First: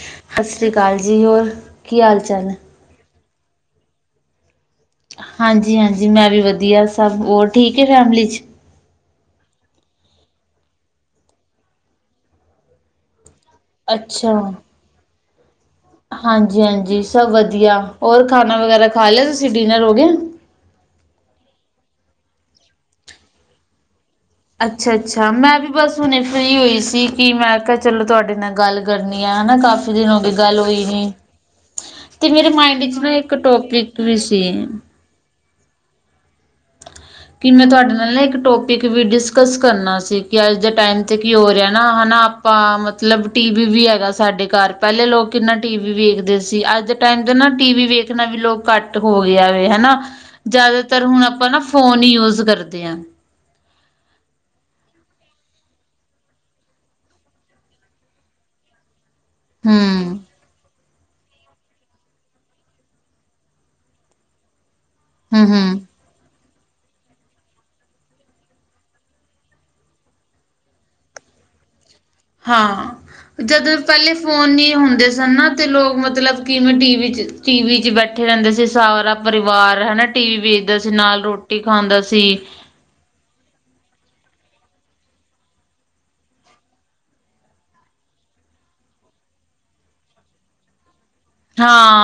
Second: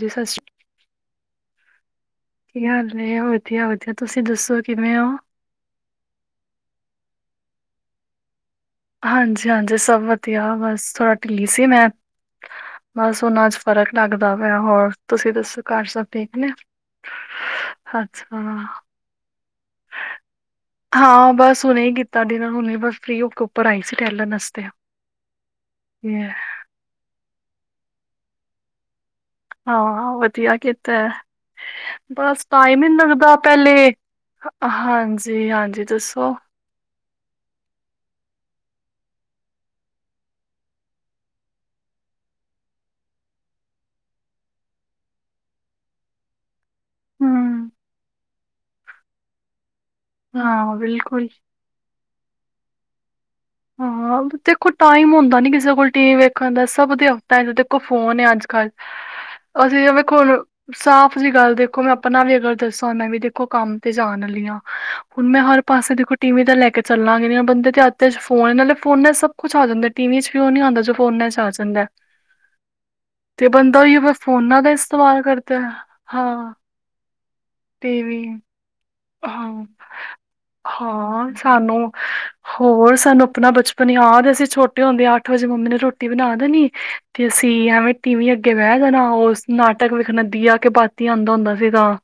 ਜੀ ਸਸ਼ਰੀ ਸਤਿ ਸ਼੍ਰੀ ਅਕਾਲ ਜੀ, ਹੋਰ ਕੀ ਹਾਲ ਚਾਲ? ਹੈ? ਵਧੀਆ ਹਾਲ ਨੇ ਵਧੀਆ ਵਧੀਆ, ਤੁਸੀਂ ਦੱਸੋ ਕਿਵੇਂ ਹੋ? ਹਾਂਜੀ ਹਾਂਜੀ ਮੈਂ ਵੀ ਵਧੀਆ ਸਭ, ਹੋਰ ਠੀਕ ਹੈ ਫੈਮਿਲੀ ਚ'? ਹਾਂਜੀ ਹਾਂਜੀ ਸਭ ਵਧੀਆ ਬਸ, ਥੋੜਾ ਢਿੱਲੀ ਸੀ ਮੈਂ ਬਸ ਹੁਨ ਅਜ ਫਰਕ ਲੱਗਦਾ ਅੱਛਾ ਪਾ, ਹੋਰ ਤੁਸੀਂ ਦੱਸੋ ਕਰ ਸਬ ਹਾਂਜੀ ਹਾਂਜੀ ਸਭ ਵਧੀਆ, ਹੋਰ ਖਾਣਾ ਅੱਛਾ ਵਗੈਰਾ ਖਾ ਲਿਆ ਤੁਸੀਂ ਡਿਨਰ ਹੋ ਗਿਆ? ਹਾਂ ਬਸ ਹੁਨੇ ਹੀ ਕੀਤਾ ਡਿਨਰ, ਹੁਣੇ ਬਸ ਫਰੀ ਹੋ ਕੇ ਉੱਪਰ ਆਈ ਸੀ ਟੈਲਨ ਵਾਸਤੇ ਅੱਛਾ ਅੱਛਾ ਮੈਂ ਵੀ ਬਸ ਹੁਣੇ ਫਰੀ ਹੋਈ ਸੀ, ਕਿ ਮੈਂ ਕਿਹਾ ਚਲੋ ਤੁਹਾਡੇ ਨਾਲ ਗੱਲ ਕਰਨੀ ਆ ਹਨਾ, ਕਾਫੀ ਦਿਨ ਹਾਂ ਹੋ ਗਏ ਵਧੀਆ ਗੱਲ ਹੋਈ ਕੀਤਾ ਹੈ। ਨੀ। ਤੇ ਬਸ ਮੇਰੇ ਟਾਈਮ ਹੀ ਮਾਇੰਡ 'ਚ ਨਹੀਂ ਨਾ ਇੱਕ ਲੱਗਦਾ ਪਹਿਲੇ, ਟੋਪਿਕ ਵੀ ਸੀ ਹਾਂਜੀ ਹਾਂਜੀ ਦੱਸੋ ਕਿ ਮੈਂ ਤੁਹਾਡੇ ਨਾਲ ਨਾ ਇੱਕ ਟੋਪਿਕ ਵੀ ਡਿਸਕਸ ਕਰਨਾ ਸੀ, ਕਿ ਅੱਜ ਦੇ ਟਾਈਮ 'ਤੇ ਕੀ ਹੋ ਰਿਹਾ ਨਾ ਹੈ ਨਾ ਆਪ ਆਪਾਂ ਮਤਲਬ ਟੀ ਵੀ ਵੀ ਹੈਗਾ ਸਾਡੇ ਘਰ, ਪਹਿਲੇ ਲੋਕ ਕਿੰਨਾ ਟੀ ਵੀ ਵੇਖਦੇ ਸੀ ਅੱਜ ਟਾਈਮ ਤੇ ਨਾ ਹੂੰ ਟੀ ਵੀ ਵੇਖਣਾ ਵੀ ਲੋਕ ਘੱਟ ਹੋ ਗਿਆ ਵੇ ਹਨਾ, ਹਾਂ ਜ਼ਿਆਦਾਤਰ ਹੁਣ ਬਿਲਕੁਲ ਆਪਾਂ ਨਾ ਫੋਨ ਹੀ ਯੂਜ ਕਰਦੇ ਆ। ਹਾਂ ਦੇਖੋ ਟਾਈਮ ਹੁੰਦਾ ਨੀ ਕਿਸੇ ਕੋਲ ਟੀ ਵੀ ਵੇਖਣ ਦਾ, ਸਭ ਦੇ ਹੱਥਾ ਚ' ਦੇਖੋ ਫੋਨ ਹੈ ਅੱਜ ਕੱਲ੍ਹ ਅਸੀਂ ਤੇ ਹੂੰ ਵੇਖੋ ਹੁੰਨ ਸਾਫ਼ ਜ ਗੱਲ ਦੇਖੋ, ਮੈਂ ਆਪਣਾ ਵੀ ਅਗਰ ਦੱਸਾਂ ਨਾ ਵੀ ਦੇਖੋ ਮੈਂ ਵੀ ਕੰਮ ਤੇ ਜਾਣ ਲਈ ਆ। ਹੁਣ ਮੈਂ ਹੂੰ ਹਰ ਹੂੰ ਪਾਸੇ ਦੇਖੋ ਟੀ ਵੀ ਤੇ ਲੈ ਕੇ ਚੱਲਾਂਗੇ ਨਹੀਂ, ਬੰਦੇ ਦੇ ਹੱਥ ਚ' ਫੋਨ ਨਾਲੇ ਫੋਨਾਂ ' ਸਭ ਕੁਛ ਆ ਜਾਂਦਾ ਟੀ ਵੀ 'ਚ ਵੀ ਉਹ ਨਹੀਂ ਆਉਦਾ, ਜੋ ਫੋਨਾਂ 'ਚ ਆ ਜਾਂਦਾ। ਹਾਂ। ਤੇ ਜਦੋਂ ਬੰਦਾ ਉਹੀ ਪਹਿਲੇ ਫੋਨ ਫੋਨਾਂ ਨ ਦਾ ਹੁੰਦੇ ਇਸਤੇਮਾਲ ਸਨ ਨਾ, ਕਰਦਾ ਤੇ ਹੈ। ਲੋਕ ਮਤਲਬ ਹਾਂ ਕਿਵੇਂ ਟੀਵੀ ਚ' ਟੀ ਵੀ ਚ' ਟੀਵੀ ਬੈਠੇ ਰਹਿੰਦੇ ਸੀ ਸਾਰਾ ਹਾਂ ਪਰਿਵਾਰ ਹਨਾ ਟੀ ਵੀ ਵੇਖਦਾ ਸੀ, ਨਾਲ ਹਾਂ, ਰੋਟੀ ਸਾਨੂੰ ਖਾਂਦਾ ਸੀ। ਹੋਰ ਸਾਨੂੰ ਆਪਣਾ ਬਚਪਨ ਯਾਦ ਏ, ਅਸੀਂ ਛੋਟੇ ਹੁੰਦੇ ਅੱਠ ਵਜੇ ਮੰਮੀ ਨੇ ਰੋਟੀ ਬਣਾ ਦੇਣੀ ਤੇ ਅਸੀਂ ਐਵੇਂ ਟੀਵੀ ਅੱਗੇ ਬਹਿ ਜਾਣਾ, ਉਸ ਨਾਟਕ ਵੇਖਨਾ ਦੀਆ ਕੇ ਬਾਤੀ ਆਂਦਾ ਹੁੰਦਾ ਸੀ ਤਾਂ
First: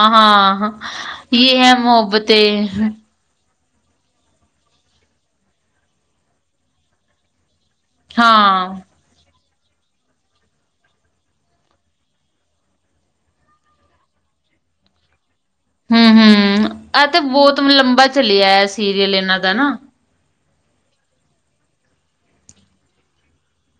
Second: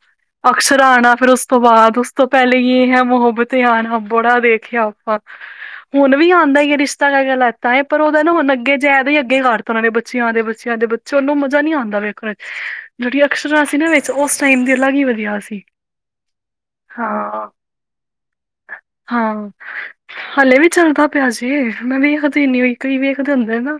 ਅਕਸ਼ਰਾਂ ਆਉਣਾ, ਫਿਰ ਉਸ ਤੋਂ ਬਾਅਦ ਉਸ ਤੋਂ ਪਹਿਲੇ ਹੀ ਯੇ ਹੈ ਮੁਹੱਬਤੇ ਧਿਆਨ ਬੜਾ ਦੇਖਿਆ ਆਪਾਂ, ਹੁਣ ਵੀ ਆਉਂਦਾ ਹੈ ਯੇ ਰਿਸ਼ਤਾ ਕਲਾ ਕਹਿਲਾਤਾ ਹੈ। ਪਰ ਉਹਦਾ ਨਾ ਹੁਣ ਅੱਗੇ ਜਾ ਤੇ ਅੱਗੇ ਕਰ ਤਰ੍ਹਾਂ ਦੇ ਬੱਚਿਆਂ ਆਂਦੇ ਬੱਚਿਆਂ ਦੇਦੇ ਬੱਚੇ ਹੁੰਨ ੳਹ ਮਜ਼ਾ ਨੀ ਆਂਦਾ ਵੇਖਣ ਚ', ਜਿਹੜੀਆਂ ਅਕਸ਼ਰਾਂ ਸੀ ਵੇਖਣ। ਉਸ ਟਾਈਮ ਦੀ ਅਲੱਗ ਹੀ ਵਧੀਆ ਸੀ। ਹਮ ਹਮ, ਆਹ ਤੇ ਹਾਂ, ਬਹੁਤ ਲੰਬਾ ਚਲਿਆ ਸੀਰੀਅਲ ਇਹਨਾਂ ਦਾ ਨਾ। ਹਲੇ ਵੀ ਚੱਲਦਾ ਪਿਆ ਜੇ, ਮੈਂ ਵੇਖਦੀ ਨੀ ਕਈ ਵੇਖਦੇ ਹੁੰਦੇ ਨਾ।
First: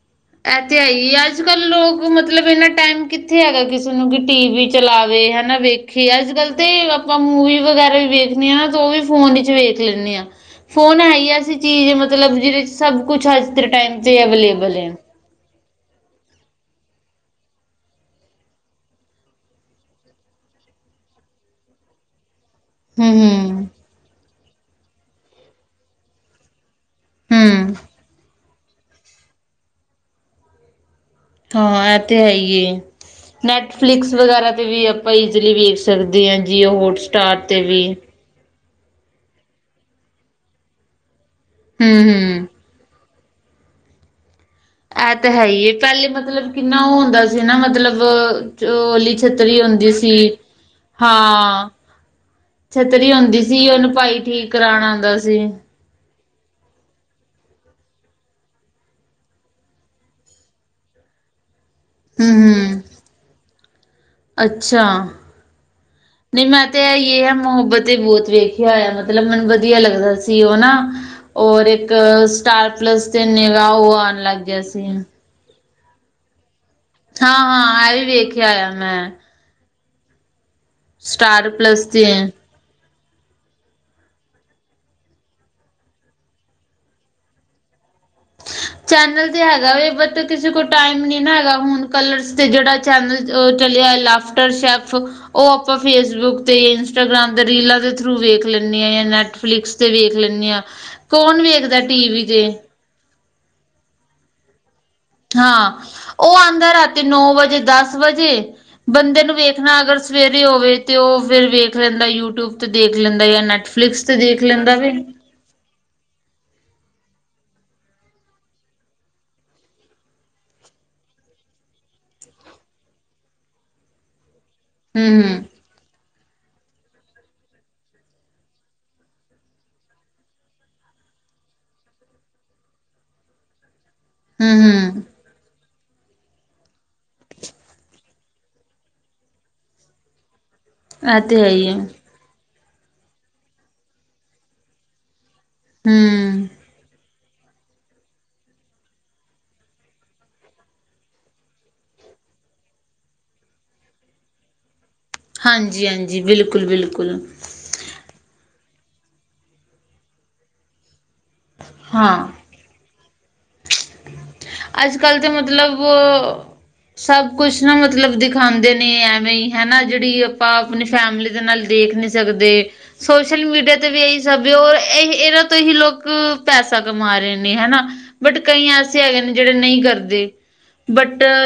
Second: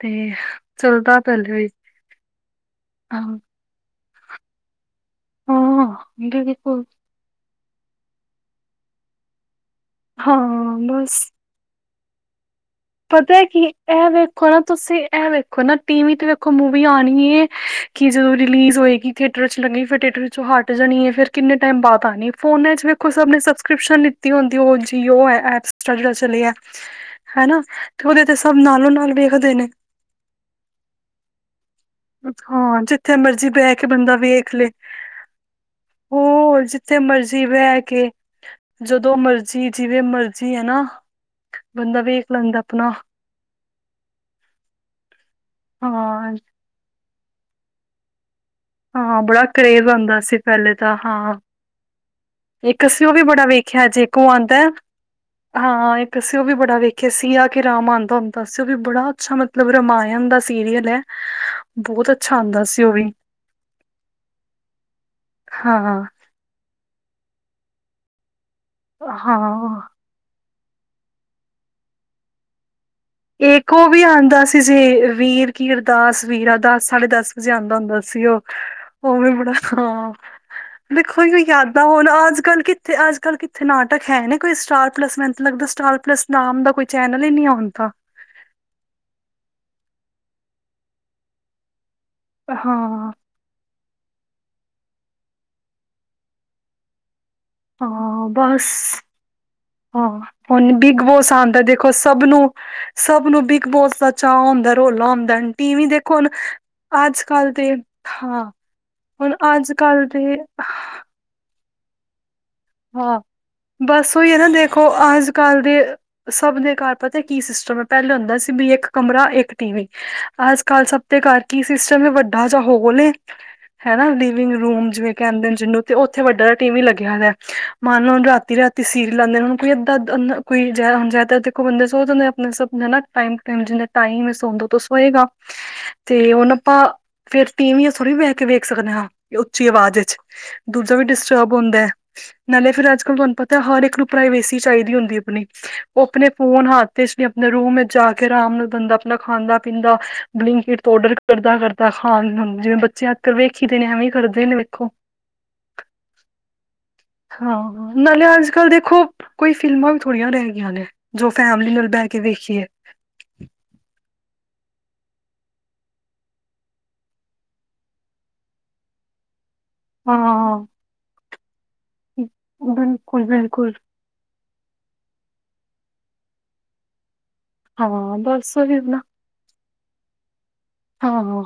ਤੇ ਇ ਤੇ ਹੈ ਈ, ਚੱਲਦਾ ਅੱਜ ਪਹਿਲੇ ਕੱਲ੍ਹ ਵੀ ਲੋਕ ਮਤਲਬ ਇੰਨਾ ਟਾਈਮ ਆਹੋ ਕਿੱਥੇ ਹੈਗਾ ਕਿਸੇ ਨੂੰ ਕਿ ਟੀ ਵੀ ਚਲਾਵੇ ਹਨਾ ਹਾਂ ਵੇਖੇ, ਅੱਜ ਕੱਲ੍ਹ ਤੇ ਬਿਲਕੁਲ ਆਪਾਂ ਮੂਵੀ ਵਗੈਰਾ ਵੀ ਵੇਖਦੇ ਹਾਂ ਨਾ ਤੇ ਉਹ ਵੀ ਫੋਨ ਵਿੱਚ ਵੇਖ ਲੈਂਦੇ ਹਾਂ। ਫੋਨ ਹੈ ਬਸ ਈ ਐਸੀ ਚੀਜ਼ ਮਤਲਬ ਜਿਹਦੇ ਸਭ ਕੁਛ ਪਤਾ ਅੱਜ ਕਿ ਦੇ ਟਾਈਮ ਐਂ ਤੇ ਵੇਖੋ ਨਾ ਅਵੇਲੇਬਲ ਹੈ ਤੁਸੀਂ, ਐਂ ਵੇਖੋ ਨਾ ਟੀ ਵੀ ਤੇ ਵੇਖੋ ਮੂਵੀ ਆਉਣੀ ਏ, ਕਿ ਜਦੋਂ ਰਿਲੀਜ਼ ਹੋਏਗੀ ਥੀਏਟਰ ਚ ਲਗੀ ਫਰ ਥੀਏਟਰ ਚ ਹਟ ਜਾਣੀ ਐਂ ਫੇਰ ਕਿੰਨੇ ਟਾਈਮ ਬਾਅਦ ਆਣੀ। ਫੋਨਾਂ ਚ ਵੇਖੋ ਹੂੰ ਸਭ ਨੇ ਹੂੰ ਸਬਸਕ੍ਰਿਪਸ਼ਨ ਲਿੱਤੀ ਹੁੰਦੀ ਉਹ ਜੀਓ ਹੈ, ਐਪਸ ਚਲੀ ਹੈ। ਹਨਾ, ਹੂੰ ਤੇ ਉਹਦੇ ਤੇ ਸਭ ਨਾਲੋਂ- ਨਾਲ ਵੇਖਦੇ ਨੇ। ਹਾਂ ਇਹ ਤੇ ਹੈ ਹੀ ਹੈ ਹਾਂ ਜਿੱਥੇ ਮਰਜ਼ੀ ਬਹਿ ਕੇ ਨੈਟਫਲਿਕਸ ਬੰਦਾ ਵਗੈਰਾ ਵੇਖ ਤੇ ਲੈ। ਵੀ ਆਪਾਂ ਈਜ਼ਲੀ ਵੇਖ ਸਕਦੇ ਹਾਂ ਹੋ ਰ ਜੀਓ ਜਿੱਥੇ ਹੋਟਸਟਾਰ ਮਰਜ਼ੀ ਤੇ ਬਹਿ ਵੀ ਕੇ। ਜਦੋਂ ਮਰਜ਼ੀ, ਜਿਵੇਂ ਮਰਜ਼ੀ, ਹੈ ਨਾ ਬੰਦਾ ਹਮ ਵੇਖ ਹਮ ਲੈਂਦਾ। ਆਪਣਾ ਇਹ ਤੈ ਹੈ ਹੀ ਐ, ਪਹਿਲੇ ਹਾਂ ਮਤਲਬ ਕਿੰਨਾ ਉਹ ਹੁੰਦਾ ਸੀ ਨਾ ਮਤਲਬ। ਜੋ ਔਲੀ ਹਾਂ ਬੜਾ ਛੱਤਰੀ ਕਰੇਜ਼ ਹੁੰਦੀ ਸੀ, ਆਉਂਦਾ ਪਹਿਲੇ ਤਾਂ ਹਾਂ। ਇੱਕ ਅਸੀਂ ਛੱਤਰੀ ਉਹ ਵੀ ਹੁੰਦੀ ਬੜਾ ਸੀ ਵੇਖਿਆ ਉਹਨੂੰ ਜੇ ਇੱਕ ਭਾਈ ਉਹ ਠੀਕ ਆਉਂਦਾ ਕਰਾਉਣ ਆਉਂਦਾ ਸੀ। ਹਾਂ ਇੱਕ ਅਸੀਂ ਉਹ ਵੀ ਬੜਾ ਵੇਖਿਆ ਸੀ, ਆ ਕੇ ਰਾਮ ਆਉਂਦਾ ਹੁੰਦਾ ਸੀ, ਉਹ ਵੀ ਬੜਾ ਅੱਛਾ ਮਤਲਬ ਰਾਮਾਇਣ ਦਾ ਸੀਰੀਅਲ ਹੈ। ਬੋਤ ਅੱਛਾ ਹਮ ਆਉਂਦਾ ਹਮ ਸੀ ਉਹ ਵੀ, ਅੱਛਾ ਹਾਂ। ਨਹੀਂ ਮੈਂ ਤੇ, ਇ ਹੈ ਮੁਹੱਬਤ ਤੇ ਬਹੁਤ ਵੇਖਿਆ ਹੋਇਆ ਮਤਲਬ ਮੈਨੂੰ ਵਧੀਆ ਹਾਂ ਲੱਗਦਾ ਸੀ। ਸੀ ਉਹ ਨਾ ਔਰ ਇੱਕ ਸਟਾਰ ਪਲੱਸ ਤੇ ਨਿਗਾਹ ਇੱਕ ਉਹ ਵੀ ਆਉਣ ਲੱਗ ਆਉਂਦਾ ਸੀ ਗਿਆ ਜੇ, ਵੀਰ ਕੀਰਦਾਸ ਵੀਰਾਦਾਸ। ਸਾਢੇ ਦਸ ਵਜੇ ਆਉਂਦਾ ਹਾਂ-ਹਾਂ, ਹੁੰਦਾ ਇਹ ਵੀ ਸੀ ਉਹ, ਵੇਖਿਆ ਆ ਮੈਂ ਉਹ ਵੀ ਬੜਾ ਹਾ। ਦੇਖੋ ਓਹੀ ਔ ਸਟਾਰ ਯਾਦਾਂ ਪਲੱਸ ਤੇ ਹੁਣ ਐ। ਅੱਜ ਕੱਲ ਕਿ- ਤੇ ਅੱਜ ਕੱਲ ਕਿੱਥੇ ਨਾਟਕ ਹੈ ਨੇ ਕੋਈ ਸਟਾਰ ਪਲੱਸ ਮੈ ਤ ਲੱਗਦਾ ਸਟਾਰ ਪਲੱਸ ਨਾਮ ਦਾ ਕੋਈ ਚੈਨਲ ਹੀ ਨਹੀਂ ਹੁਣ ਤਾਂ। ਚੈਨਲ ਤੇ ਹੈਗਾ ਵੈ, ਬਟ ਕਿਸੇ ਕੋਲ ਟਾਈਮ ਨੀ ਨਾ ਹੈਗਾ, ਹੁਣ ਕਲਰ ਤੇ ਜਿਹੜਾ ਹਾਂ ਚੈਨਲ ਉਹ ਚਲਿਆ ਲਾਫਟਰ ਸ਼ੈਫ ਉਹ ਆਪਾਂ ਫੇਸਬੁੱਕ ਤੇ ਈ- ਇੰਸਟਾਗ੍ਰਾਮ ਦੇ ਰੀਲਾਂ ਦੇ ਥਰੂ ਹਾਂ ਵੇਖ ਬਸ ਲੈਂਦੇ ਆ ਜਾਂ ਨੈਟਫਲਿਕਸ ਤੇ ਹਾਂ ਵੇਖ ਲੈਂਦੇ ਆ ਹੁਣ ਬਿਗ ਬੋਸ ਕੌਣ ਆਉਂਦਾ ਵੇਖਦਾ ਦੇਖੋ ਟੀਵੀ ਸਭ ਤੇ ਨੂੰ- ਸਭ ਨੂੰ ਬਿਗ ਬੋਸ ਦਾ ਚਾਅ ਹੁੰਦਾ ਏ ਰੌਲਾ ਹੁੰਦਾ। ਹਾਂ ਟੀਵੀ ਦੇਖੋ ਹੁਣ ਉਹ ਆਉਂਦਾ ਰਾਤੀ ਨੌ ਅੱਜ ਕੱਲ੍ਹ ਵਜੇ, ਦੇ ਦਸ ਵਜੇ ਹਾਂ ਬੰਦੇ ਹੁਣ ਨੂੰ ਅੱਜ ਵੇਖਣਾ ਅਗਰ ਕੱਲ੍ਹ ਦੇ ਸਵੇਰੇ ਹੋਵੇ ਤੇ ਉਹ ਫੇਰ ਵੇਖ ਲੈਂਦਾ ਯੂਟਿਊਬ। ਤੇ ਦੇਖ ਹਾਂ ਲੈਂਦਾ ਜਾਂ ਨੈਟਫਲਿਕਸ ਤੇ ਬਸ ਉਹੀ ਹੈ ਦੇਖ ਨਾ ਲੈਂਦਾ ਦੇਖੋ ਵੇ। ਅੱਜ ਕੱਲ ਦੇ ਸਭ ਦੇ ਘਰ ਪਤਾ ਕੀ ਸਿਸਟਮ ਹੈ ਪਹਿਲੇ ਹੁੰਦਾ ਸੀ ਵੀ ਇੱਕ ਕਮਰਾ, ਇੱਕ ਟੀ ਵੀ। ਅੱਜ ਕੱਲ ਸਭ ਦੇ ਘਰ ਕੀ ਸਿਸਟਮ ਹੈ ਵੱਡਾ ਜਾਂ ਹੋਲ ਏ ਹਨਾ। ਡਰਾਇੰਗ ਰੂਮ ਜਿਵੇਂ ਹੂੰ-ਹੂੰ, ਕਹਿੰਦੇ ਜਿਨੂੰ ਤੇ ਉੱਥੇ ਵੱਡਾ ਟੀ ਵੀ ਲੱਗੀਆ ਹੋਈਆ ਹੈ। ਮਨ ਲੋ ਹੁਣ ਰਾਤੀ- ਰਾਤੀ ਸੀਰੀਯਲ ਆਉਂਦੇ ਨੇ ਹੁਣ ਕੋਈ ਇੱਦਾਂ ਕੋਈ ਹੁਣ ਜਦਾ ਦੇਖੋ ਬੰਦਾ ਹੁਣ ਸੋ ਜਾਂਦੇ ਆਪਣੇ ਸ ਨਾ ਟਾਈਮ ਟ ਟਮ ਜਿਨੇ ਟਾਈਮ ਹੈ ਤੋ ਸੌਦਾ ਤਾਂ ਹੂੰ-ਹੂੰ। ਸੋਏਗਾ ਤੇ ਹੁਣ ਆਪਾਂ ਫੇਰ ਤਿਵੀਂਆ ਥੋੜੀ ਬਹਿ ਕੇ ਵੇਖ ਸਕਦੇ ਹਾਂ ਉੱਚੀ ਆਵਾਜ਼ ਵਿੱਚ। ਦੂਜਾ ਵੀ ਇਹ ਤੇ ਡਿਸਟਰਬ ਹੀ ਹੁੰਦਾ ਹੈ, ਨਾਲੇ ਫੇਰ ਅੱਜ ਕੱਲ ਤੁਹਾਨੂੰ ਪਤਾ ਹਰ ਇੱਕ ਨੂੰ ਪ੍ਰਾਈਵੇਸੀ ਚਾਹੀਦੀ ਹੁੰਦੀ ਆਪਣੀ। ਉਹ ਆਪਣੇ ਹਮ ਫੋਨ ਹਾਥ ਤੇ ਚ ਵੀ ਆਪਣੇ ਰੂਮ ਵਿੱਚ ਜਾ ਕੇ ਆਰਾਮ ਨਾਲ ਬੰਦਾ ਆਪਣਾ ਖਾਂਦਾ- ਪੀਂਦਾ ਬਲਿੰਕਟ ਤੋਂ ਔਡਰ ਕਰਦਾ। ਤਾਂ ਖਾਣ ਹ ਜਿਵੇਂ ਬੱਚੇ ਅੱਜਕਲ ਵੇਖੀ ਦੇ ਨੇ ਐਵੇਂ ਕਰਦੇ ਨੇ ਵੇਖੋ। ਹਾਂਜੀ- ਹਾਂਜੀ ਬਿਲਕੁਲ- ਬਿਲਕੁਲ। ਹਾਂ ਨਾਲੇ ਅੱਜ ਕੱਲ ਦੇਖੋ ਕੋਈ ਫਿਲਮਾਂ ਵੀ ਥੋੜੀਆਂ ਰਹਿ ਗਈਆਂ ਨੇ। ਜੋ ਫੈਮਿਲੀ ਨਾਲ ਬਹਿ ਕੇ ਹਾਂ ਵੇਖੀਏ। ਅੱਜ ਕੱਲ ਤਾਂ ਮਤਲਬ ਸਭ ਕੁਛ ਨਾ ਮਤਲਬ ਦਿਖਾਉਂਦੇ ਨੇ ਐਵੇਂ ਹੀ। ਹਨਾ ਜਿਹੜੀ ਆਪਾਂ ਹਾਂ ਆਪਣੀ ਫੈਮਲੀ ਦੇ ਨਾਲ ਦੇਖ ਨੀ ਸਕਦੇ, ਬਿਲਕੁਲ ਸੋਸ਼ਲ ਬਿਲਕੁਲ ਮੀਡੀਆ ਤੇ ਵੀ ਇਹੀ ਤੇ ਹੋਰ ਇ ਇਹਨਾਂ ਤੋਂ ਹੀ ਲੋਕ ਪੈਸਾ ਕਮਾ ਰਹੇ ਨੇ ਹਨਾ। ਹਾਂ ਬਟ ਬਸ ਕਈ ਉਹੀ ਨਾ ਐਸੇ ਹੈਗੇ ਨੇ ਜਿਹੜੇ ਨਹੀਂ ਕਰਦੇ ਬਟ ਹਾਂ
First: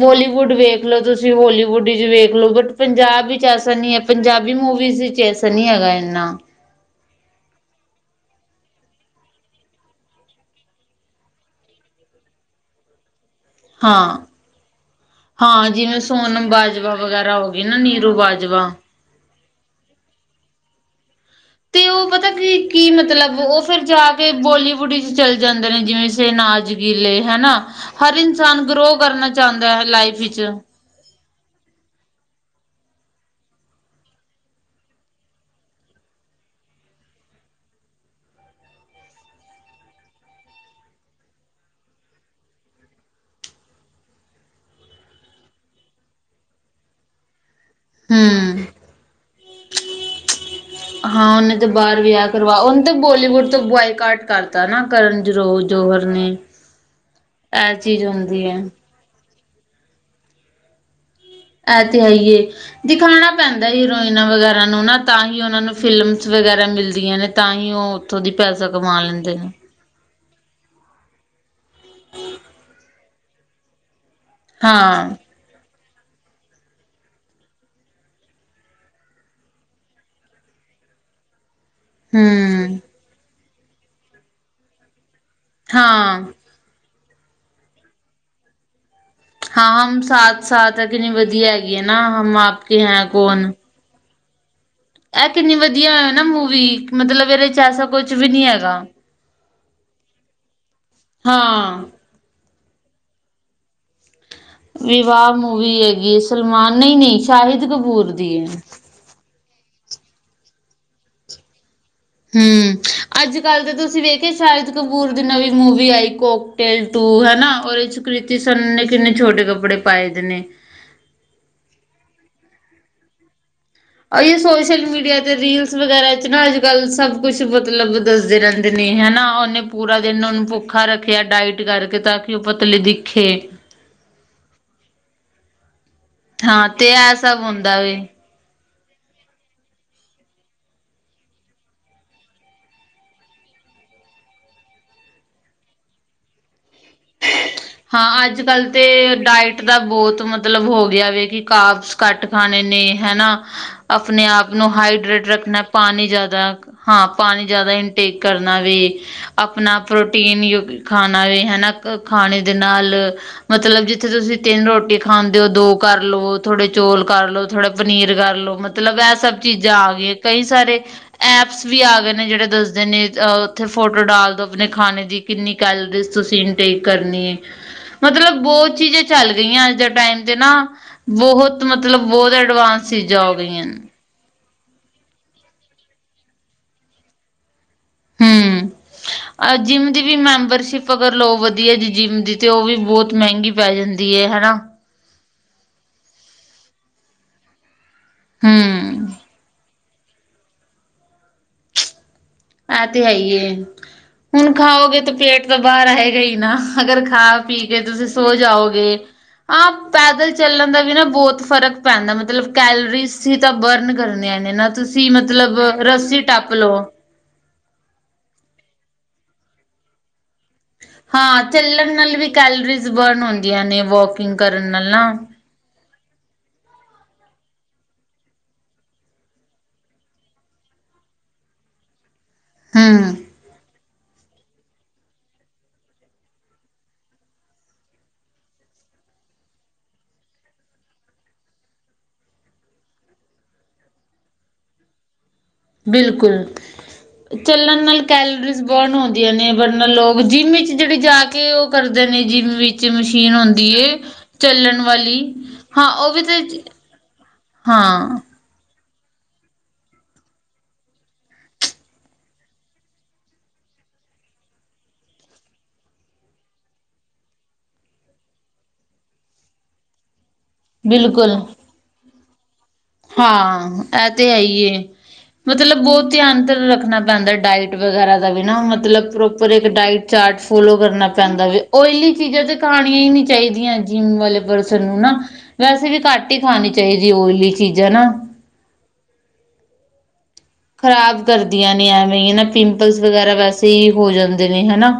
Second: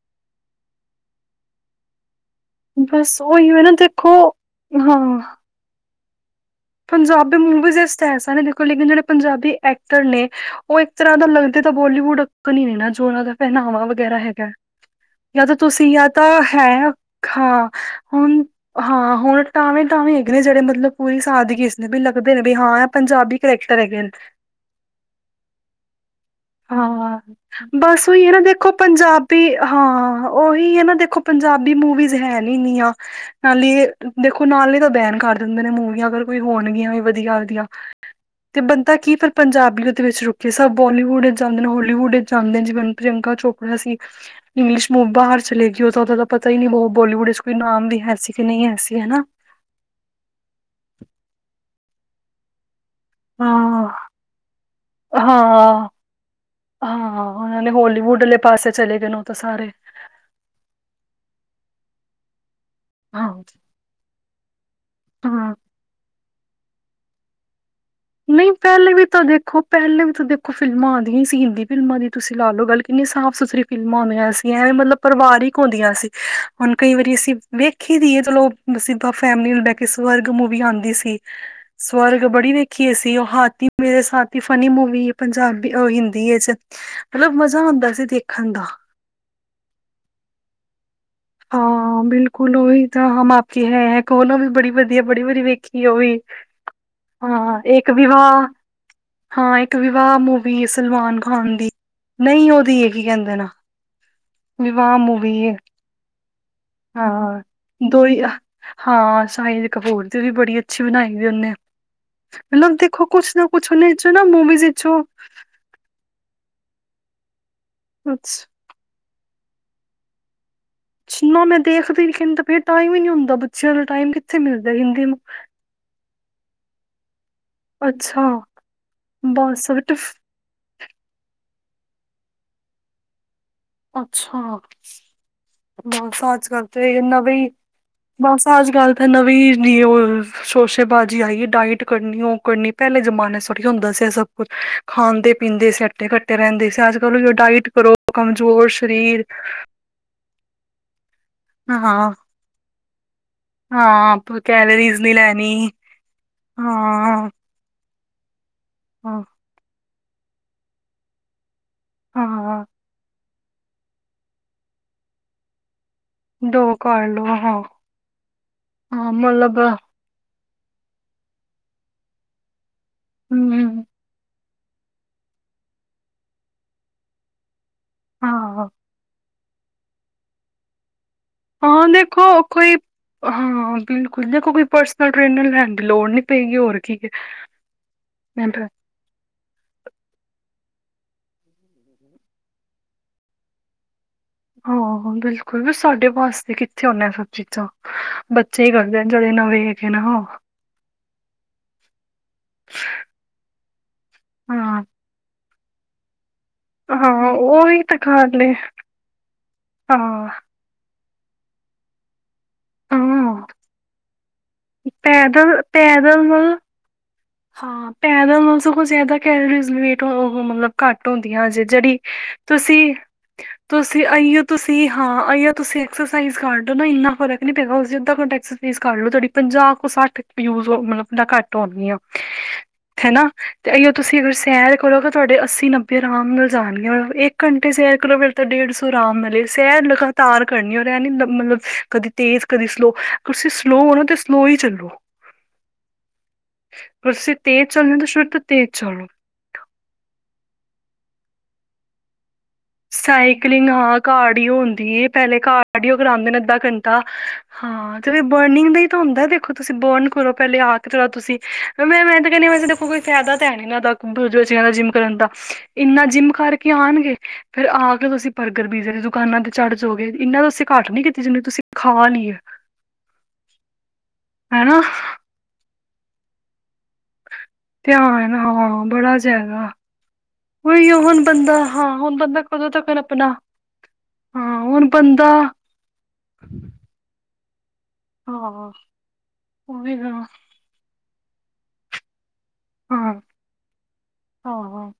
ਬੋਲੀਵੁੱਡ ਵੇਖਲੋ ਤੁਸੀਂ ਹੋਲੀਵੁੱਡ ਚ ਵੇਖ ਲੋ। ਬਸ ਪੰਜਾਬ ਵਿੱਚ ਉਹੀ ਨਾ ਐਸਾ ਨਹੀਂ ਹੈ, ਦੇਖੋ ਪੰਜਾਬੀ ਮੂਵੀਜ਼ ਵਿੱਚ ਹਾਂ ਐਸਾ ਨੀ ਹੈਗਾ ਇੰਨਾ। ਪੰਜਾਬੀ ਮੂਵੀਜ਼ ਏਸ [unintelligible] ਐਸਾ ਨੇ ਦੇਖੋ ਲੇਕਿਨ ਜੇੜੇ ਪੰਜਾਬੀ ਐਕਟਰ ਨੇ ਓ ਤਰ੍ਹਾਂ ਦਾ ਲੱਗਦੇ ਤਾਂ ਬੋਲੀਵੁੱਡ ਅੱਕਲ ਈ ਨੀ ਨਾ ਜੋ ਓਨਾਂ ਦਾ ਪਹਿਨਾਵਾਾਂ ਵਗੈਰਾ ਹਾਂ ਹੈਗਾ। ਯਾ ਤਾ ਹਾਂ ਤੁਸੀ ਜਿਵੇਂ ਯਾ ਤਾ ਸੋਨਮ ਹੈ ਬਾਜਵਾ ਵਗੈਰਾ ਹੋ ਗਈ ਹਾਂ ਨਾ ਨੀਰੂ ਹੁਣ ਬਾਜਵਾ ਹਾਂ ਹੁਣ ਟਾਵੇਂ ਟਾਵੇਂ ਹੈਗੇ ਜੇੜੇ ਮਤਲਬ ਕੋਈ ਸਾਲ ਤੇ ਓ ਪਤਾ ਕੀ ਕੀ ਮਤਲਬ ਓ ਕਰੈਕਟਰ ਫਿਰ ਹੈਗੇ ਨੇ ਜਾ ਕੇ ਬੋਲੀਵੁੱਡ ਇਚ ਚਲ ਜਾਂਦੇ ਨੇ ਜਿਵੇਂ ਸੇ ਨਾਲ। ਹਾਂ, ਬਸ ਉਈ ਏ ਨਾ ਦੇਖੋ ਗਰੋ ਕਰਨਾ ਪੰਜਾਬੀ ਚਾਹੁੰਦਾ ਹੈ ਲਾਈਫ ਹਾਂ ਵਿੱਚ ਉਹੀ ਹੈ ਨਾ ਦੇਖੋ ਪੰਜਾਬੀ ਮੂਵੀਜ਼ ਹੈ ਨੀ ਇਨੀਆ ਨਾਲੇ ਦੇਖੋ ਨਾਲੇ ਤਾਂ ਬੈਨ ਕਰ ਦਿੰਦੇ ਨੇ ਮੂਵੀਆਂ ਅਗਰ ਕੋਈ ਹੋਣਗੀਆਂ ਵੀ ਵਧੀਆ ਵਧੀਆ ਤੇ ਬੰਦਾ ਕੀ ਫੇਰ ਪੰਜਾਬੀ ਓਦੇ ਵਿੱਚ ਰੁਕੇੇ ਸਭ ਬੋਲੀਵੁੱਡ ਵਿੱਚ ਜਾਂਦੇ ਨੇ ਹੋਲੀਵੁੱਡ ਵਿੱਚ ਜਾਂਦੇ ਨੇ ਜਿਵੇਂ ਪ੍ਰਿਅੰਕਾ ਚੌ ਅਸੀ ਇੰਗਲਿਸ਼ ਮੂਵੀ ਬਾਹਰ ਚਲੇ ਗੀ ਓਦਾ ਤਾਂ ਪਤਾ ਈ ਨੀ ਕੀ ਓ ਬੋਲੀਵੁੱਡ ਚ ਕੋਈ ਨਾਮ ਵੀ ਹੈ ਸੀ ਕਿ ਹੂੰ ਨਈ ਹੈ ਸੀ ਹਨਾ ਹਾਂ ਓਨੇ ਤੇ ਬਾਰ ਵਿਆਅ ਕਰਵਾ ਓ ਬੋਲੀਵੁੱਡ ਤੋ ਹਾਂ ਬੋਏਕਾਟ ਕਰਤਾ ਨਾ ਕਰਨ ਜਰੋ ਹਾਂ ਜੋਹਰ ਨੇ ਹਾਂ ਉਹਨਾਂ ਨੇ ਐ ਚੀਜ਼ ਹੋਲੀਵੁੱਡ ਵਾਲੇ ਹੁੰਦੀ ਹੈ। ਪਾਸੇ ਚਲੇ ਗਏ ਨੇ ਉਹ ਤਾਂ ਸਾਰੇ ਐ ਤੇ ਹੈ ਈ ਏ ਹਾਂ ਦਿਖਾਉਣਾ ਪੈਂਦਾ ਹੀਰੋਇਨਾਂ ਵਗੈਰਾ ਨੂੰ ਨਾ ਤਾਂ ਹੀ ਹਾਂ ਓਨਾਂ ਨੂੰ ਫਿਲਮਸ ਵਗੈਰਾ ਮਿਲਦੀਆਂ ਨੇ ਤਾਂ ਹੀ ਓ ਓਥੋਂ ਦੀ ਪੈਸਾ ਕਮਾ ਲੈਂਦੇ ਨੇ ਪੈਲੇ ਵੀ ਤੋ ਦੇਖੋ ਫਿਲਮਾਂ ਆਂਦੀਆਂ ਈ ਸੀ ਹਿੰਦੀ ਫਿਲਮਾਂ ਦੀ ਤੁਸੀ ਲਾ ਲੋ ਗੱਲ ਕਿੰਨੀ ਸਾਫ਼ ਸੁਥਰੀ ਫਿਲਮਾਂਂ ਨੇ ਐਸ ਵੀ ਐ ਮਤਲਬ ਹਾਂ ਪਰਿਵਾਰਿਕ ਹੁੰਦੀਆਂ ਸੀ। ਹੁਣ ਕਈ ਵਾਰੀ ਅਸੀਂ ਵੇਖੀ ਦੀਏ ਚਲੋ ਸਿੱਧਾ ਫੈਮਲੀ ਨਾਲ ਬੈ ਕੇ ਸਵਰਗ ਮੂਵੀ ਆਂਦੀ ਸੀ। [inaudible] ਸਵਰਗ ਬੜੀ ਹੂੰ ਵੇਖੀ ਅਸੀ ਓ ਹਾਥੀ ਮੇਰੇ ਸਾਥੀ ਫਨੀ ਮੂਵੀ ਏ ਪੰਜਾਬੀ ਓ ਹਾਂ ਹਿੰਦੀ ਏਚ ਮਤਲਬ ਮਜ਼ਾ ਆਂਦਾ ਸੀ ਦੇਖਣ ਦਾ। ਹਾਂ, ਹਮ ਸਾਥ ਸਾਥ ਹੈ ਕਿਨੀ ਵਧੀਆ ਹੈਗੀ ਐ ਨਾ, ਹਾਂ ਹਮ ਆਪ ਕੇ ਹੈ ਕੌਣ? ਕੋਲੋ ਵੀ ਬੜੀ ਵਧ ਬੜੀ ਇਹ ਵਾਰੀ ਕਿੰਨੀ ਵੇਖੀ ਵਧੀਆ ਓ ਵੀ ਹੈ ਨਾ ਮੂਵੀ ਮਤਲਬ ਇਹਦੇ ਚ ਹਾਂ, ਐਸਾ ਏਕ ਕੁਛ ਵੀ ਨਹੀਂ ਵਿਵਾਾਹ ਹੈਗਾ ਹਾਂ, ਏਕ ਵਿਵਾਹ ਮੂਵੀ ਸਲਮਾਨ ਖਾਨ ਦੀ, ਹਾਂ ਨਈ ਓਦੀ ਏ ਕੀ ਕੈਂਦੇ ਨੇ? ਵਿਵਾਹ ਮੂਵੀ ਹੈਗੀ ਏ ਸਲਮਾਨ ਨਹੀਂ, ਨਹੀਂ ਹਾਂ ਸ਼ਾਹਿਦ ਦੋ ਕਪੂਰ ਹੀ ਦੀ ਐ। ਹਾਂ, ਸਾ਼ਹਿਦ ਕਪੂਰ ਦੀ ਓਵੀ ਬੜੀ ਅੱਛੀ, ਬਣਾਈ ਹੋਈ ਓਨੇ ਮਲਬ ਹੂੰ ਦੇਖੋ, ਕੁਛ ਅੱਜ ਨਾ ਕੱਲ ਕੁਛ ਤਾਂ ਓਨੇ ਤੁਸੀਂ ਚੋ ਨਾ ਵੇਖਿਆ ਮੁਵੀਜ਼ ਸ਼ਾਹਿਦ ਇਚੋਂ ਕਪੂਰ ਦੀ ਨਵੀਂ ਮੂਵੀ ਆਈ, ਕੋਕਟੇਲ ਟੂ ਹਨਾ, ਔਰ ਏ ਚ ਕੁਛ ਕ੍ਰਿਤੀ ਸਰ ਨੇ ਕਿੰਨੇ ਛੋਟੇ ਕੱਪੜੇ ਪਾਏ ਦੀ ਨੇ। ਜਿੰਨਾ ਮੈਂ ਦੇਖਦੀ ਨੀ ਕਹਿੰ ਤਾਂ, ਫਿਰ ਟਾਈਮ ਈ ਨੀ ਹੁੰਦਾ ਬੱਚਿਆਂ ਟਾਈਮ ਅਈ ਕਿੱਥੇ ਮਿਲਦਾ ਸੋਸ਼ਲ ਹਿੰਦੀ ਮੀਡੀਆ ਨੂੰ ਤੇ ਰੀਲ ਰੀਲਸ ਵਗੈਰਾ ਚ ਨਾ ਅੱਜ, ਕੱਲ ਸਭ ਕੁਛ ਮਤਲਬ ਅੱਛਾ ਦੱਸਦੇ ਰੈਂਦੇ ਨੇ ਹੈਨਾ, ਓਨੇ ਬਸ ਬਟ ਪੂਰਾ ਦਿਨ ਓਨੂੰ ਭੁ ਖਾ ਰੱਖਿਆ ਡਾਇਟ ਕਰਕੇ ਤਾਂ ਕਿ ਓ ਪਤਲੀ ਦਿਖੇ। ਅੱਛਾ, ਬਸ ਅੱਜ ਕੱਲ ਹਾਂ ਤੇ ਇਹ ਨਵੇ ਸਭ ਈ ਹੁੰਦਾ ਵੇ ਬਸ, ਅੱਜ ਕੱਲ ਤੇ ਨਵੀਂ ਜੀ ਓ ਸ਼ੋਸ਼ੇਬਾਜ਼ੀ ਆਈ ਏ ਡਾਇਟ ਕਰਨੀ, ਓ ਕਰਨੀ ਪੈਲੇ ਜਮਾਨੇ ਚ ਥੋੜੀ ਹੁੰਦਾ ਸੀ ਐ ਸਭ ਕੁਛ ਖਾਂਦੇ, ਪੀਂਦੇ ਸੀ ਹੱਟੇ ਕੱਟੇ ਰੈਂਦੇ ਸੀ। ਅੱਜ ਕੱਲ੍ਹ ਓਇਓ ਡਾਇਟ ਕਰੋ ਹਾਂ, ਅੱਜ ਕੱਲ੍ਹ ਕਮਜ਼ੋਰ ਤੇ ਸਰੀਰ ਡਾਈਟ ਦਾ ਬੌਤ ਮਤਲਬ ਹੋ ਗਿਆ ਵੇ ਕਿ ਕਾਰਬਸ ਹਾਂ ਘੱਟ ਖਾਣੇ ਨੇ ਹੈਨਾ। ਹਾਂ ਆਪਣੇ ਆਪ ਨੂੰ ਕੈਲਰੀਜ਼ ਨੀ ਹਾਈਡਰੇਟ ਲੈਣੀ ਰੱਖਣਾ ਏ ਪਾਣੀ ਜਾਦਾ ਹਾਂ, ਪਾਣੀ ਜਾਦਾ ਇਨਟੇਕ ਕਰਨਾ ਵੇ। ਹਾਂ! ਆਪਣਾ ਪ੍ਰੋਟੀਨ ਯੁਕ ਖਾਣਾ ਵੇ ਹਨਾ ਖਾਣੇ ਦੇ ਹਾਂ ਨਾਲ ਮਤਲਬ ਜਿੱਥੇ ਤੁਸੀਂ, ਤਿੰਨ ਰੋਟੀਆਂ ਖਾਂਦੇ ਹੋ, ਦੋ ਕਰ ਲੋ, ਥੋੜੇ ਚੌਲ ਕਰ ਲੋ, ਥੋੜੇ ਪਨੀਰ ਕਰ ਲੋ, ਮਤਲਬ ਹਾਂ ਇਹ ਸਭ ਮਤਲਬ ਚੀਜ਼ਾਂ ਆ ਗਈ। ਕਈ ਸਾਰੇ ਐਪਸ ਵੀ ਆ ਗਏ ਨੇ। ਜਿਹੜੇ ਦੱਸਦੇ ਨੇ, ਅ ਉੱਥੇ ਹਮ ਫੋਟੋ ਡਾਲ ਦੋ। ਆਪਣੇ ਖਾਣੇ ਦੀ ਕਿੰਨੀ ਕੈਲਰੀਜ਼ ਤੁਸੀਂ, ਇਨਟੇਕ ਕਰਨੀ ਹੈ? ਮਤਲਬ ਹਾਂ ਬਹੁਤ ਚੀਜ਼ਾਂ ਚੱਲ ਰਆਂ ਅੱਜ ਦੇ ਟਾਈਮ ਤੇ ਨਾ, ਬਹੁਤ ਹਾਂ, ਮਤਲਬ ਦੇਖੋ ਬਹੁਤ ਕੋਈ, ਐਡਵਾਂਸ ਚੀਜ਼ਾਂ ਹੋ ਗਈਆਂ ਹਾ ਨੇ ਬਿਲਕੁਲ, ਦੇਖੋ ਕੋਈ ਪਰਸ ਨਲ ਟ੍ਰੇਨਰ ਲੈਣ ਦੀ ਲੋੜ ਨੀ ਪਏਗੀ। ਹੋਰ ਕੀ, ਮੈਂ ਹੂੰ ਅ [inaudible] ਜਿੰਮ ਦੀ ਵੀ ਮੈਂਬਰਸ਼ਿਪ ਅਗਰ ਲਓ, ਵਧੀਆ ਜੀ, ਜਿੰਮ ਦੀ ਤੇ, ਉਹ ਵੀ ਬਹੁਤ ਮਹਿੰਗੀ ਪੈ ਜਾਂਦੀ ਹੈ ਹਨਾ? ਹਾਂ, ਬਿਲਕੁਲ ਵੀ, ਸਾਡੇ ਵਾਸਤੇ ਕਿੱਥੇ ਹੋਣ ਇਹ ਸਭ ਚੀਜ਼ਾਂ? ਬੱਚੇ ਹੀ ਕਰਦੇ ਹੂੰ ਜਿਹੜੇ, ਨਵੇਂ ਹੈਗੇ। ਨਾ ਉਹ ਐ ਤੇ ਹੈ ਹੀਏ, ਹੁਣ ਹਾਂ ਖਾਓਗੇ ਤੇ, ਪੇਟ ਤਾਂ ਬਾਹਰ ਆਇਗਾ ਈ ਨਾ। ਅਗਰ ਹਾਂ ਖਾ- ਪੀ ਕੇ ਉਹੀ ਤਾਂ ਤੁਸੀਂ ਸੋ ਗੱਲ ਏ ਜਾਓਗੇ, ਹਾਂ, ਪੈਦਲ ਚੱਲਣ ਦਾ ਵੀ ਨਾ, ਬਹੁਤ ਫ਼ਰਕ ਪੈਂਦਾ ਮਤਲਬ ਕੈਲਰੀਜ਼ ਹੀ ਹਾਂ ਤਾਂ, ਬਰਨ ਕਰਨੀਆਂ ਨੇ ਨਾ। ਤੁਸੀਂ, ਮਤਲਬ, ਪੈਦਲ ਰੱਸੀ ਪੈਦਲ ਟੱਪ ਨਾਲ ਲਓ। ਹਾਂ, ਪੈਦਲ ਨਾਲ ਸਗੋਂ ਜ਼ਿਆਦਾ ਕੈਲਰੀੇਜ਼ ਉਹ, ਮਤਲਬ ਘੱਟ ਹਾਂ ਹੁੰਦੀਆਂ ਜੇ ਚੱਲਣ ਜਿਹੜੀ, ਨਾਲ ਵੀ ਕੈਲਰੀਜ਼ ਤੁਸੀ ਬਰਨ ਹੁੰਦੀਆਂ ਨੇ ਤੁਸੀਂ ਵੋਕਿੰਗ ਅਈਓ, ਕਰਨ ਤੁਸੀਂ ਨਾਲ ਨਾ ਹਾਂ, ਆਈਓ ਤੁਸੀਂ। ਐਕਸਰਸਾਈਜ਼ ਕਰ ਲਓ ਨਾ, ਇੰਨਾ ਫਰਕ ਨੀ ਪੈਗਾ। ੳਹੀੳਂ ਅੱਧਾ ਘੰਟਾ ਓਕਸਜ਼ ਕਰ ਲੋ ਤੁਹਾਡੀ ਪੰਜਾਹ ਕੋ ਸੱਠ ਯੂਜ ਮਤਲਬ, ਘੱਟ ਹੋਣਗੀਆਂ ਹੂੰ ਹਨਾ। ਤੇ ਅ ਤੁਸੀਂ ਅਗਰ ਸੈਰ ਕਰੋਗੇ ਤਾਂ, ਤੁਹਾਡੇ ਅੱਸੀ, ਨੱਬੇ ਆਰਾਮ ਨਾਲ ਜਾਣਗੇ। ਮਤਲਬ ਇੱਕ ਘੰਟੇ ਸੈਰ ਕਰੋ ਤਾਂ, ਡੇਢ ਸੌ ਆਰਾਮ ਲੇ ਸੈਰ ਲਗਾਤਾਰ ਕਰਨੀ। ਇਹ ਨ ਮਤਲਬ, ਕਦੀ ਤੇਜ਼, ਕਦੀ ਸਲੋ। ਤੁਸੀਂ ਸਲੋਅ ਹੋ ਨਾ ਤਾਂ, ਸਲੋ ਹੀ ਚੱਲੋ। ਬਿਲਕੁਲ, ਅਗਰ ਤੁਸੀਂ ਤੇਜ਼ ਚੱਲਣ ਚੱਲਣਾ ਨਾਲ ਤਾਂ ਸ਼ੁਰੂ ਤੋਂ ਕੈਲਰੀਜ਼ ਤੇਜ਼ ਬਰਨ ਚੱਲੋ ਹੁੰਦੀ ਆਂ ਨੇ ਵਰਨਾ ਲੋਕ ਜਿੰਮ ਵਿੱਚ ਜਿਹੜੇ, ਜਾ ਕੇ, ਉਹ ਕਰਦੇ ਨੇ। ਜਿੰਮ ਵਿੱਚ ਮਸ਼ੀਨ ਸਾਈਕਲਿੰਗ ਹੁੰਦੀ ਏ ਹਾਂ, ਕਾਰਡੀਓ ਚੱਲਣ ਹੁੰਦੀ। ਵਾਲੀ ਪਹਿਲੇ ਹਾਂ ਕਾਰਡੀਓ ਉਹ ਵੀ ਕਰਾਂਦੇ ਨੇ ਅੱਧਾ ਤੇ ਘੰਟਾ ਹਾਂ ਤੇ [unintelligible] ਬਰਨਿੰਗ ਦਾ ਹੀ ਤਾਂ ਹੁੰਦਾ ਦੇਖੋ, ਤੁਸੀਂ ਬਰਨ ਕਰੋ ਪਹਿਲੇ ਆ ਕੇਓ ਤੁਸੀਂ ਮੈਂ ਮੈਂ ਤਾਂ ਕਹਿੰਦੀ ਆ ਕੋਈ ਫਾਇਦਾ ਤਾਂ ਹੈ ਨਹੀਂ ਇਹਨਾਂ ਦਾ ਬੱਚਿਆਂ ਦਾ ਜਿੰਮ ਕਰਨ ਦਾ, ਇੰਨਾ ਜਿੰਮ ਕਰਕੇ ਆਉਣਗੇ। ਫੇਰ ਆ ਕੇ ਤੁਸੀਂ ਬਰਗਰ ਪੀਜੇ ਦੁਕਾਨਾਂ ਤੇ ਚੜ੍ਹ ਜਾਓਗੇ। ਇੰਨਾ ਤੁਸੀਂ ਘਟ ਨੀ ਕੀਤੀ ਬਿਲਕੁਲ ਜਿਨੀ ਤੁਸੀਂ, ਖਾ ਲੀ ਏ। ਹਾਂ, ਇਹ ਤੇ ਹੈ ਹੀ ਹੈ, ਮਤਲਬ ਬਹੁਤ ਧਿਆਨ ਤੇ ਰੱਖਣਾ। ਪੈਂਦਾ ਡਾਇਟ ਵਗੈਰਾ ਦਾ ਧਿਆਨ ਵੀ ਨਾ, ਹਾਂ ਮਤਲਬ ਬੜਾ ਪ੍ਰੋਪਰ ਇੱਕ ਜਾਦਾ ਡਾਇਟ ਚਾਰਟ ਫੋਲੋ ਉਹੀ ਕਰਨਾ ਹੁਣ ਪੈਂਦਾ ਬੰਦਾ ਵਾ। ਹਾਂ ਓਇਲੀ ਹੁਣ ਬੰਦਾ ਚੀਜ਼ਾਂ ਤੇ ਕਦੋਂ ਤੱਕ ਖਾਣੀਆਂ ਹੀ ਨਹੀਂ ਆਪਣਾ ਚਾਹੀਦੀਆ ਜਿਮ ਵਾਲੇ ਹਾਂ ਪਰਸਨ ਹੁਣ ਨੂੰ ਨਾ, ਬੰਦਾ ਵੈਸੇ ਵੀ ਘੱਟ ਘਟ ਹੀ ਖਾਣੀ ਚਾਹੀਦੀ ਓਈਲੀ ਚੀਜ਼ਾਂ ਨਾ। ਹ ਉਹ ਵੀ ਨਾ ਖ਼ਰਾਬ ਕਰਦੀਆਂ ਨੇ ਐਵੇਂ ਨਾ, ਪਿੰਪਲਸ ਹਾਂ ਵਗੈਰਾ ਵੈਸੇ ਹੀ ਹੋ ਜਾਂਦੇ ਨੇ ਹਾਂ ਹਨਾ।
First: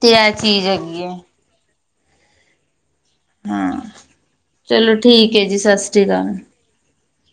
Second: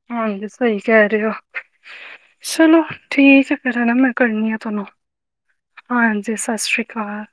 ਤੇ ਇਹ ਹਾਂਜੀ ਚੀਜ਼ ਸਹੀ ਹੈਗੀ ਕਹਿ ਹੈ ਰਹੇ ਹੋ, ਚਲੋ। ਠੀਕ ਹੈ, ਹਾਂ ਫਿਰ ਹੈ ਨਾ ਮੈਂ ਕਰਨੀ ਆ ਤੁਹਾਨੂੰ, ਚਲੋ ਠੀਕ ਹੈ ਜੀ ਸਤਿ ਸ੍ਰੀ ਅਕਾਲ ਹਾਂਜੀ ਸਤਿ ਸ਼੍ਰੀ ਅਕਾਲ।